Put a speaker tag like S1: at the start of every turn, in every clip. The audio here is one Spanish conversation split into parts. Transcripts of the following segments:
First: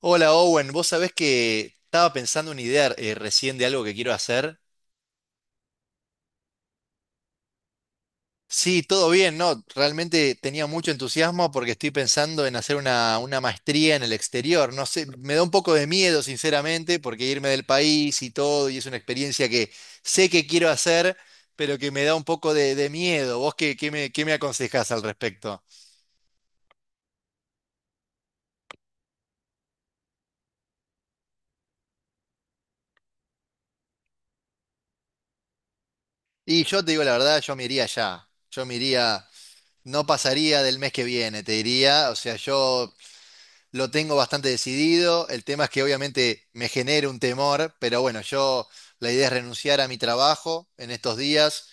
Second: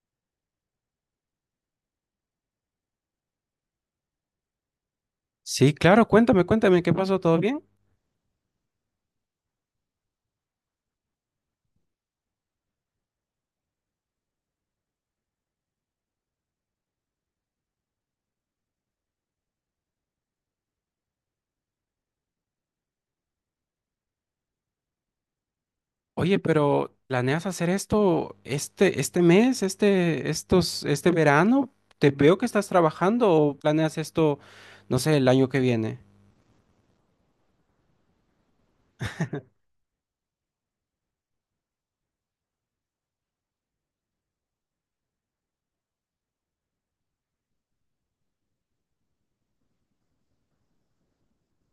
S1: Hola Owen, vos sabés que estaba pensando una idea recién de algo que quiero hacer.
S2: Sí, claro, cuéntame, cuéntame, ¿qué pasó? ¿Todo bien?
S1: Sí, todo bien, ¿no? Realmente tenía mucho entusiasmo porque estoy pensando en hacer una maestría en el exterior. No sé, me da un poco de miedo, sinceramente, porque irme del país y todo, y es una experiencia que sé que quiero hacer, pero que me da un poco de miedo. ¿Vos qué, qué me aconsejás al respecto?
S2: Oye, pero ¿planeas hacer esto este mes, este verano? Te veo que estás trabajando o planeas esto, no sé, el año que viene.
S1: Y yo te digo la verdad, yo me iría ya. Yo me iría, no pasaría del mes que viene, te diría. O sea, yo lo tengo bastante decidido. El tema es que obviamente me genera un temor, pero bueno, yo, la idea es renunciar a mi trabajo en estos días.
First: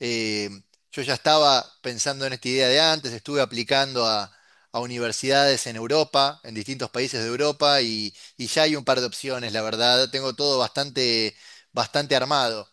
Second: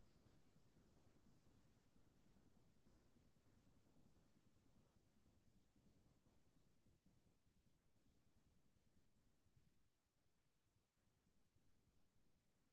S1: Eh, yo ya estaba pensando en esta idea de antes, estuve a universidades en Europa, en distintos países de Europa, y ya hay un par de opciones, la verdad. Tengo todo bastante armado.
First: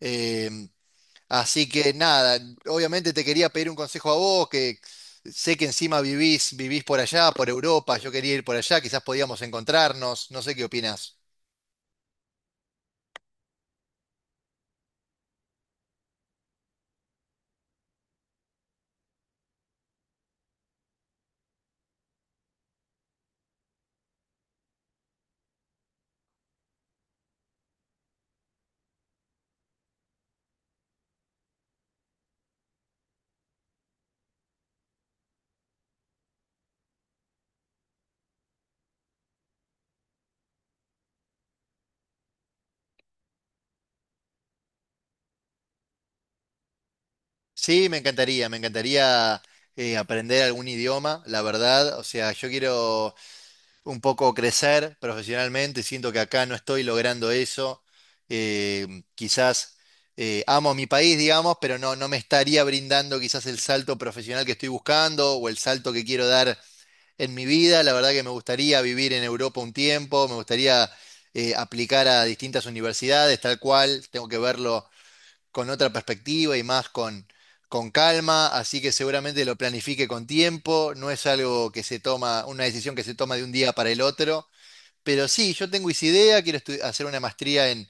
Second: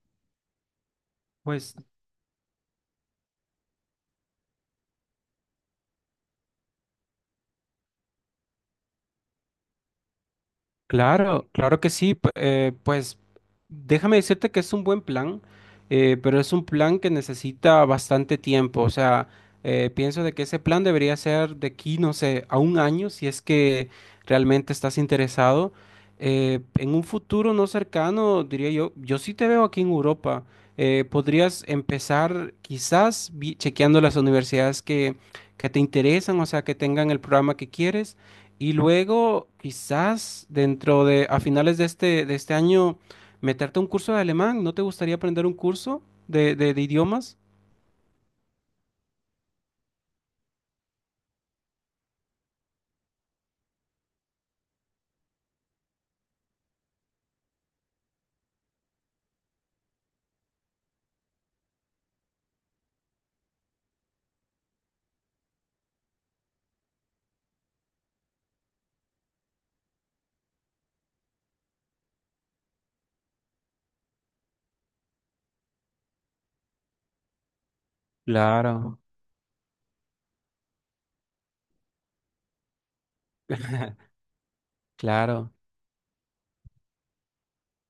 S1: Em, Así
S2: Pues
S1: que nada, obviamente te quería pedir un consejo a vos, que sé que encima vivís por allá, por Europa, yo quería ir por allá, quizás podíamos encontrarnos, no sé qué opinás.
S2: claro, claro que sí. Pues déjame decirte que es un buen plan, pero es un plan que necesita bastante tiempo. O sea, pienso de que ese plan debería ser de aquí, no sé, a un año, si es que realmente estás interesado. En un futuro no cercano, diría yo, yo sí te veo aquí en Europa. Podrías empezar quizás chequeando las universidades que te interesan, o sea, que tengan el programa que quieres. Y luego, quizás dentro de, a finales de este año, meterte a un curso de alemán. ¿No te gustaría aprender un curso de idiomas?
S1: Sí, me encantaría aprender algún idioma, la verdad, o sea, yo quiero un poco crecer profesionalmente, siento que acá no estoy logrando eso, eh, quizás amo mi país, digamos, pero no, no me estaría brindando quizás el salto profesional que estoy buscando o el salto que quiero dar en mi vida. La verdad que me gustaría vivir en Europa un tiempo, me gustaría aplicar a distintas universidades, tal cual, tengo que verlo con otra perspectiva y más con calma, así que
S2: Claro,
S1: seguramente lo planifique con tiempo, no es algo que se toma, una decisión que se toma de un día para el otro, pero
S2: claro.
S1: sí, yo tengo esa idea, quiero hacer una maestría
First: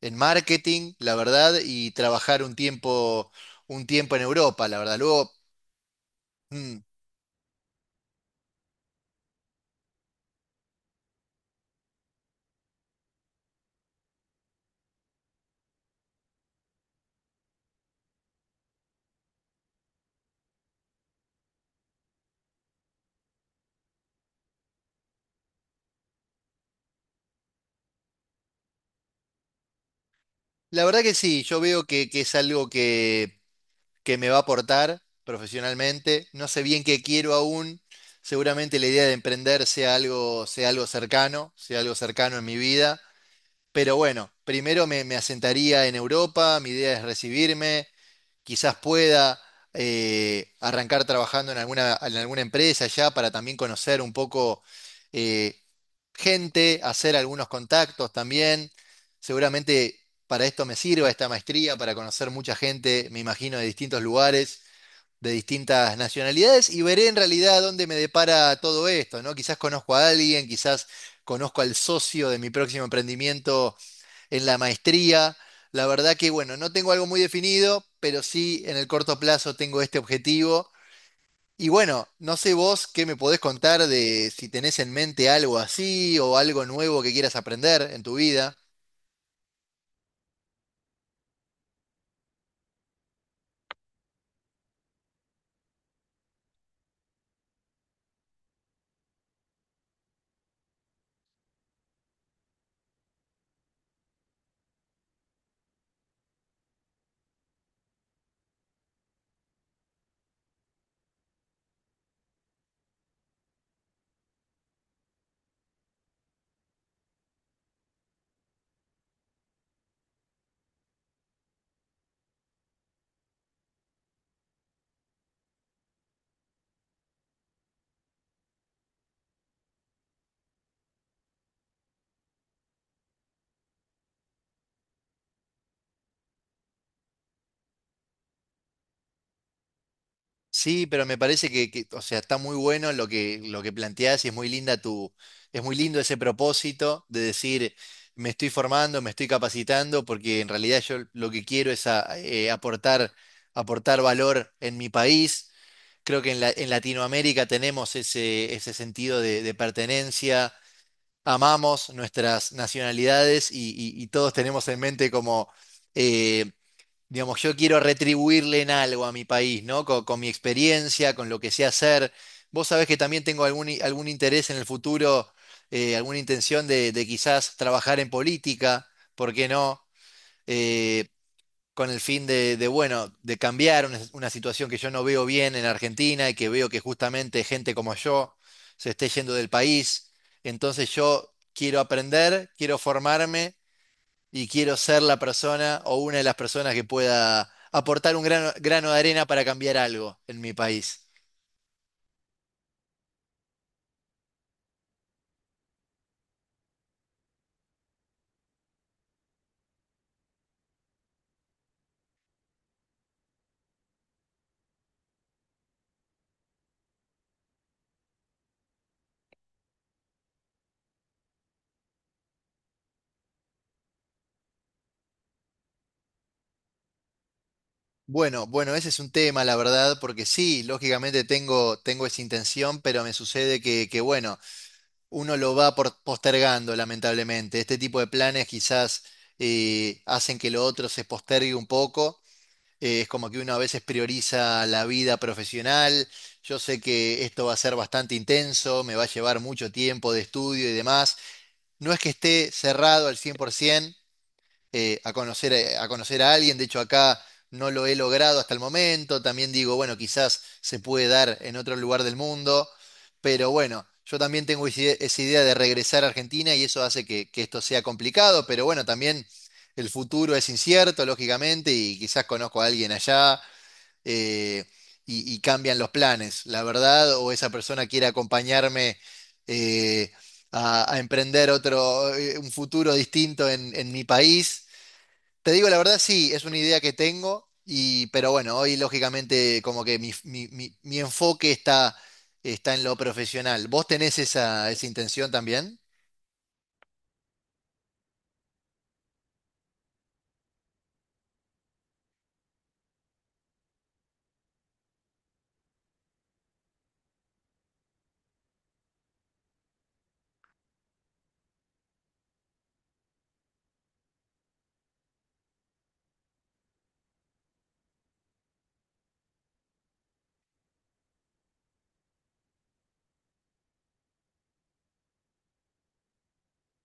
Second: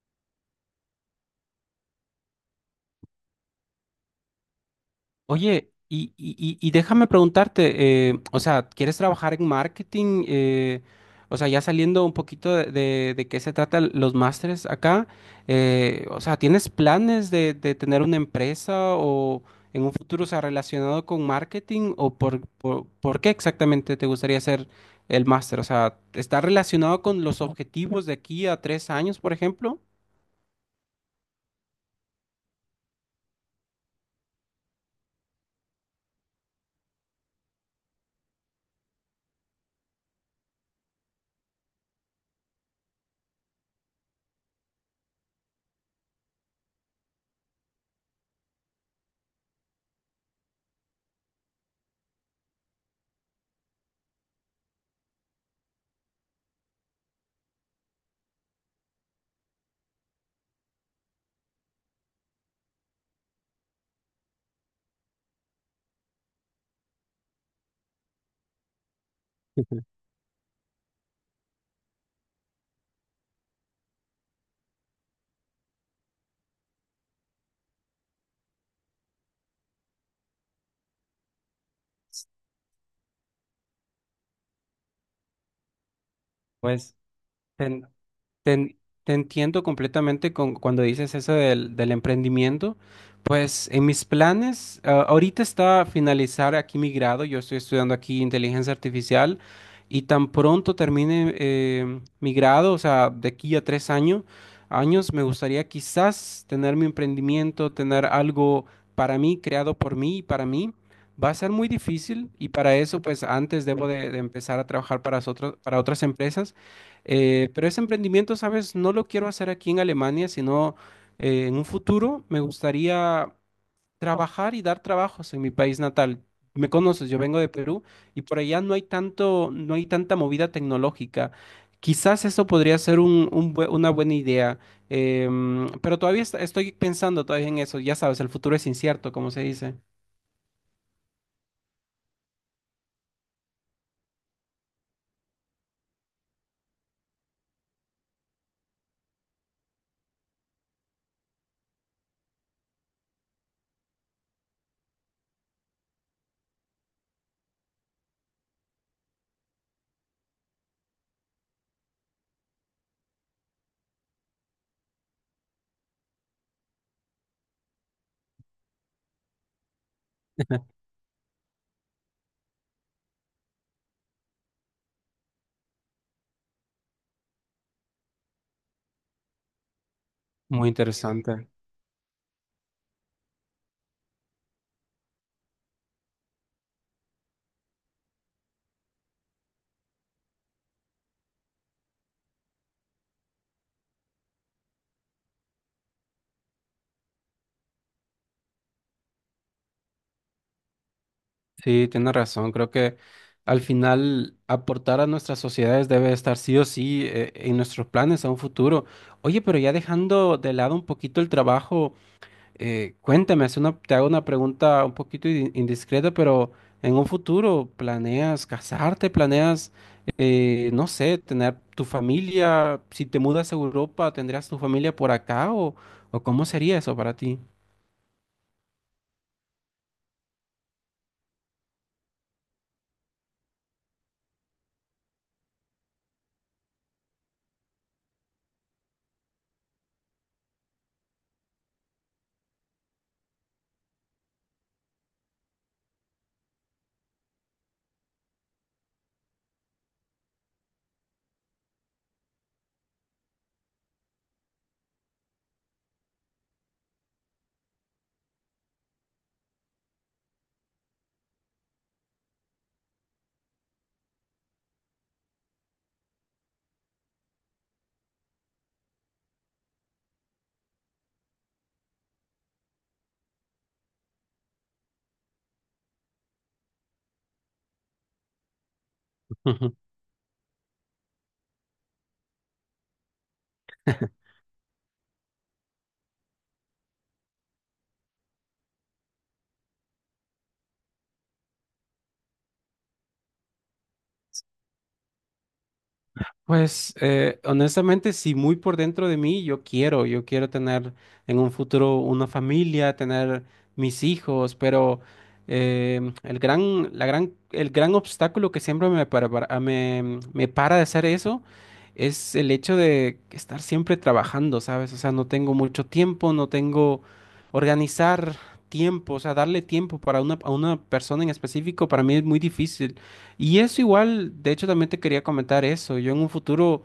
S1: en marketing, la verdad, y trabajar un tiempo en Europa, la verdad. Luego,
S2: Oye, y
S1: mm,
S2: déjame preguntarte, o sea, ¿quieres trabajar en marketing? O sea, ya saliendo un poquito de qué se trata los másteres acá, o sea, ¿tienes planes de tener una empresa o en un futuro, o sea, relacionado con marketing? ¿O por qué exactamente te gustaría hacer el máster? O sea, ¿está relacionado con los objetivos de aquí a tres años, por ejemplo?
S1: la verdad que sí, yo veo que es algo que me va a aportar profesionalmente. No sé bien qué quiero aún. Seguramente la idea de emprender sea algo cercano en mi vida. Pero bueno, primero me asentaría en Europa, mi idea es recibirme, quizás pueda arrancar trabajando en en alguna empresa ya para también conocer un poco eh, gente, hacer algunos contactos también. Seguramente para esto me sirva esta maestría, para conocer mucha gente, me imagino, de distintos lugares de distintas nacionalidades, y veré en realidad dónde me depara todo esto, ¿no? Quizás conozco a alguien, quizás conozco al socio de mi próximo emprendimiento en la maestría. La verdad que, bueno, no tengo algo muy definido, pero sí en el corto plazo tengo este objetivo. Y bueno, no sé vos qué me podés contar de si tenés en mente algo así o algo
S2: Pues
S1: nuevo que quieras aprender
S2: ten-
S1: en tu
S2: Te,
S1: vida.
S2: en- te entiendo completamente con, cuando dices eso del, del emprendimiento. Pues en mis planes, ahorita está finalizar aquí mi grado. Yo estoy estudiando aquí inteligencia artificial y tan pronto termine mi grado, o sea, de aquí a tres años, años, me gustaría quizás tener mi emprendimiento, tener algo para mí, creado por mí y para mí. Va a ser muy difícil y para eso, pues antes debo de empezar a trabajar para otras empresas. Pero ese emprendimiento, ¿sabes? No lo quiero hacer aquí en Alemania, sino en un futuro me gustaría trabajar y dar trabajos en mi país natal. Me conoces, yo vengo de Perú y por allá no hay tanto, no hay tanta movida tecnológica. Quizás eso podría ser un una buena idea, pero todavía estoy pensando todavía en eso. Ya sabes, el futuro es incierto, como se dice.
S1: Sí, pero me parece que, o sea, está muy bueno lo que planteás y es muy es muy lindo ese propósito de decir, me estoy formando, me estoy capacitando, porque en realidad yo lo que quiero es aportar, aportar valor en mi país. Creo que en Latinoamérica tenemos ese, ese sentido de pertenencia, amamos nuestras nacionalidades y todos tenemos en mente como eh, digamos, yo quiero retribuirle en algo a mi país, ¿no? Con mi experiencia, con lo que sé hacer. Vos sabés que también tengo algún interés en el futuro, alguna intención de quizás trabajar en política, ¿por qué no?
S2: Muy
S1: Eh,
S2: interesante.
S1: con el fin de, bueno, de cambiar una situación que yo no veo bien en Argentina y que veo que justamente gente como yo se esté yendo del país. Entonces yo quiero aprender, quiero formarme y quiero ser la persona o una de las personas que pueda aportar un grano de arena para cambiar algo en mi país.
S2: Sí, tiene razón. Creo que al final aportar a nuestras sociedades debe estar sí o sí en nuestros planes a un futuro. Oye, pero ya dejando de lado un poquito el trabajo, cuéntame, es una, te hago una pregunta un poquito indiscreta, pero en un futuro, ¿planeas casarte? ¿Planeas, no sé, tener tu familia? Si te mudas a Europa, ¿tendrías tu familia por acá o cómo sería eso para ti?
S1: Bueno, bueno, ese es un tema, la verdad, porque sí, lógicamente tengo esa intención, pero me sucede que, bueno, uno lo postergando, lamentablemente. Este tipo de planes quizás hacen que lo otro se postergue un poco. Es como que uno a veces prioriza la vida profesional. Yo sé que esto va a ser bastante intenso, me va a llevar mucho tiempo de estudio y demás. No es que esté cerrado al 100% a a conocer a alguien. De hecho, acá no lo he logrado hasta el momento. También digo, bueno, quizás se puede dar en otro lugar del mundo, pero bueno, yo también tengo esa idea de regresar a Argentina, y eso hace que esto sea complicado. Pero bueno, también el futuro es incierto, lógicamente, y quizás conozco a alguien allá, eh, y cambian los planes, la verdad, o esa persona quiere acompañarme eh, a emprender un futuro distinto en mi país. Te digo, la verdad, sí, es una idea que tengo, y, pero bueno, hoy lógicamente como que mi, mi enfoque está, está en lo profesional. ¿Vos tenés esa, esa intención también?
S2: Pues honestamente, sí, muy por dentro de mí, yo quiero tener en un futuro una familia, tener mis hijos, pero el gran, la gran, el gran obstáculo que siempre me para, me, me para de hacer eso es el hecho de estar siempre trabajando, ¿sabes? O sea, no tengo mucho tiempo, no tengo organizar tiempo, o sea, darle tiempo para una, a una persona en específico para mí es muy difícil. Y eso igual, de hecho también te quería comentar eso. Yo en un futuro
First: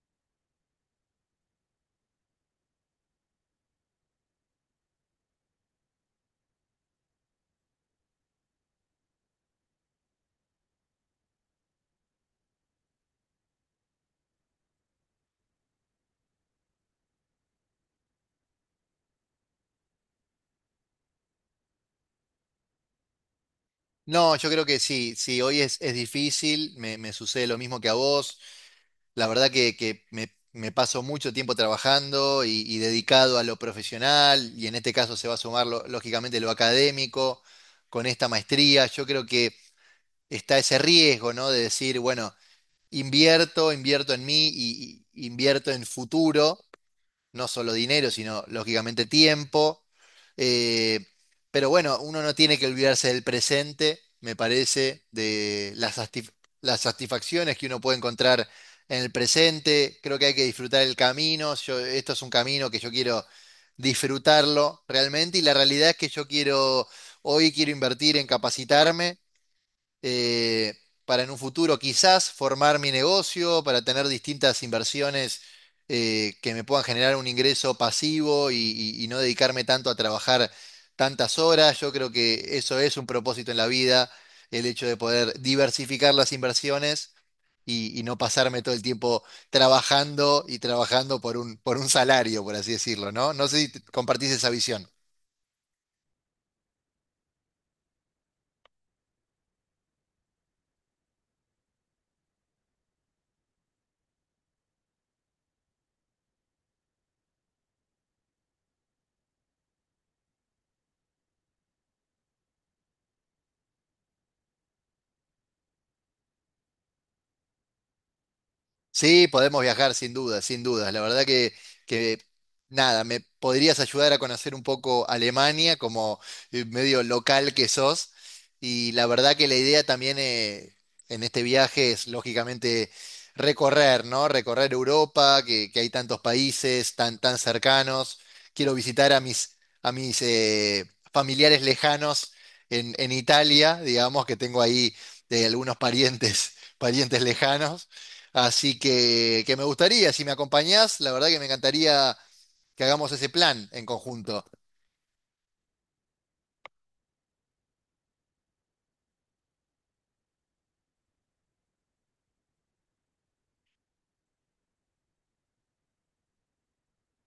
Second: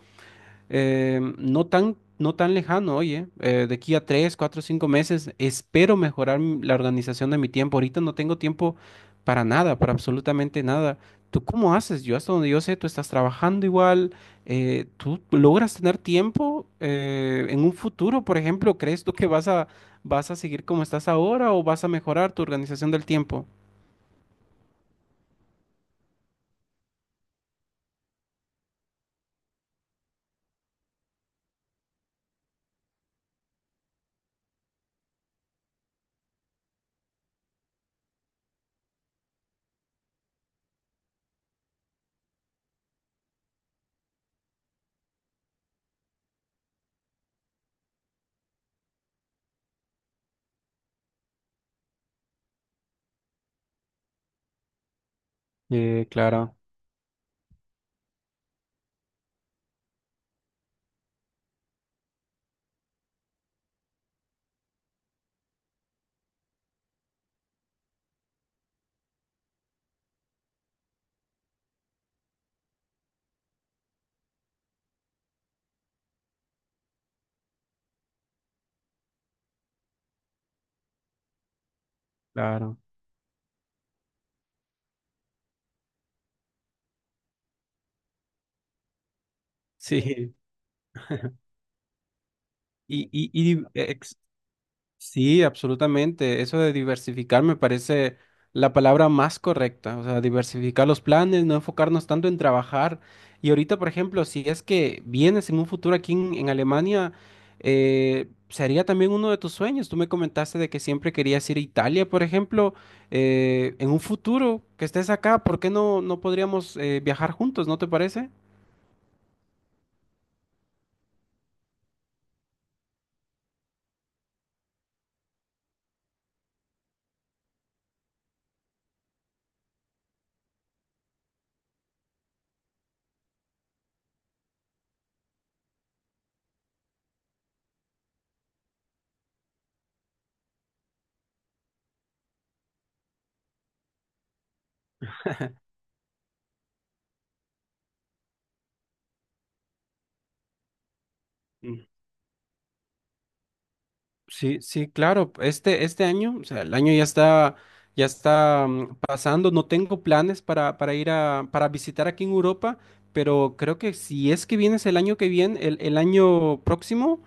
S2: no tan, no tan lejano, oye, de aquí a tres, cuatro, cinco meses, espero mejorar la organización de mi tiempo. Ahorita no tengo tiempo para nada, para absolutamente nada. ¿Tú cómo haces? Yo hasta donde yo sé, tú estás trabajando igual. ¿Tú logras tener tiempo en un futuro, por ejemplo? ¿Crees tú que vas a, vas a seguir como estás ahora o vas a mejorar tu organización del tiempo?
S1: No, yo creo que sí, sí, hoy es difícil, me sucede lo mismo que a vos. La verdad que me paso mucho tiempo trabajando y dedicado a lo profesional, y en este caso se va a sumar lógicamente lo académico con esta maestría. Yo creo que está ese riesgo, ¿no? De decir, bueno, invierto, invierto en mí y invierto en futuro, no solo dinero, sino lógicamente tiempo. Eh, pero bueno, uno no tiene que olvidarse del presente, me parece, de
S2: Eh, claro,
S1: las satisfacciones que uno puede encontrar en el presente. Creo que hay que disfrutar el camino. Yo, esto es un camino que yo quiero disfrutarlo realmente, y la realidad es que yo quiero, hoy quiero invertir en capacitarme eh, para en un futuro quizás formar mi negocio, para tener distintas inversiones que me puedan generar un ingreso pasivo y no dedicarme tanto a trabajar tantas horas. Yo creo que eso
S2: claro.
S1: es un propósito en la vida, el hecho de poder diversificar las inversiones y no pasarme todo el tiempo
S2: Sí.
S1: trabajando y trabajando por un salario, por así
S2: Y,
S1: decirlo,
S2: y,
S1: ¿no? No
S2: y
S1: sé
S2: di-
S1: si
S2: ex-
S1: compartís esa visión.
S2: sí, absolutamente. Eso de diversificar me parece la palabra más correcta. O sea, diversificar los planes, no enfocarnos tanto en trabajar. Y ahorita, por ejemplo, si es que vienes en un futuro aquí en Alemania, sería también uno de tus sueños. Tú me comentaste de que siempre querías ir a Italia, por ejemplo. En un futuro que estés acá, ¿por qué no, no podríamos viajar juntos? ¿No te parece?
S1: Sí, podemos viajar sin duda, sin dudas. La verdad que nada, me podrías ayudar a conocer un poco Alemania como medio local que sos. Y la verdad que la idea también en este viaje es lógicamente recorrer, ¿no? Recorrer Europa, que hay tantos países tan, tan cercanos. Quiero visitar a mis familiares lejanos en Italia, digamos, que tengo ahí de algunos parientes, parientes lejanos. Así que me gustaría, si me acompañás, la verdad que me encantaría que hagamos ese plan en conjunto.
S2: Sí, sí, claro. Este año, o sea, el año ya está pasando. No tengo planes para ir a, para visitar aquí en Europa, pero creo que si es que vienes el año que viene, el año próximo,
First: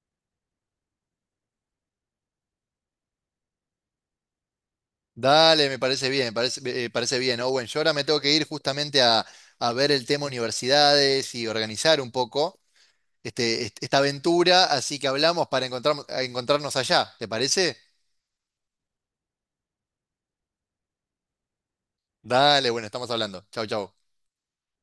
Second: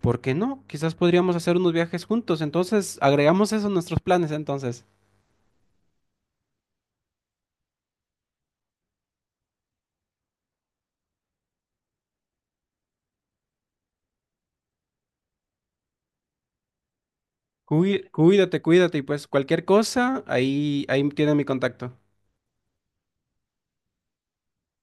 S2: ¿por qué no? Quizás podríamos hacer unos viajes juntos. Entonces, agregamos eso a nuestros planes, entonces.
S1: Dale, me parece bien, me parece, parece bien, Owen. Yo ahora me tengo que ir justamente a ver el tema universidades y organizar un poco esta aventura, así que hablamos para encontrarnos allá, ¿te parece?
S2: Cuídate, cuídate, y pues cualquier cosa, ahí, ahí tiene mi contacto.
S1: Dale, bueno, estamos hablando. Chau, chau.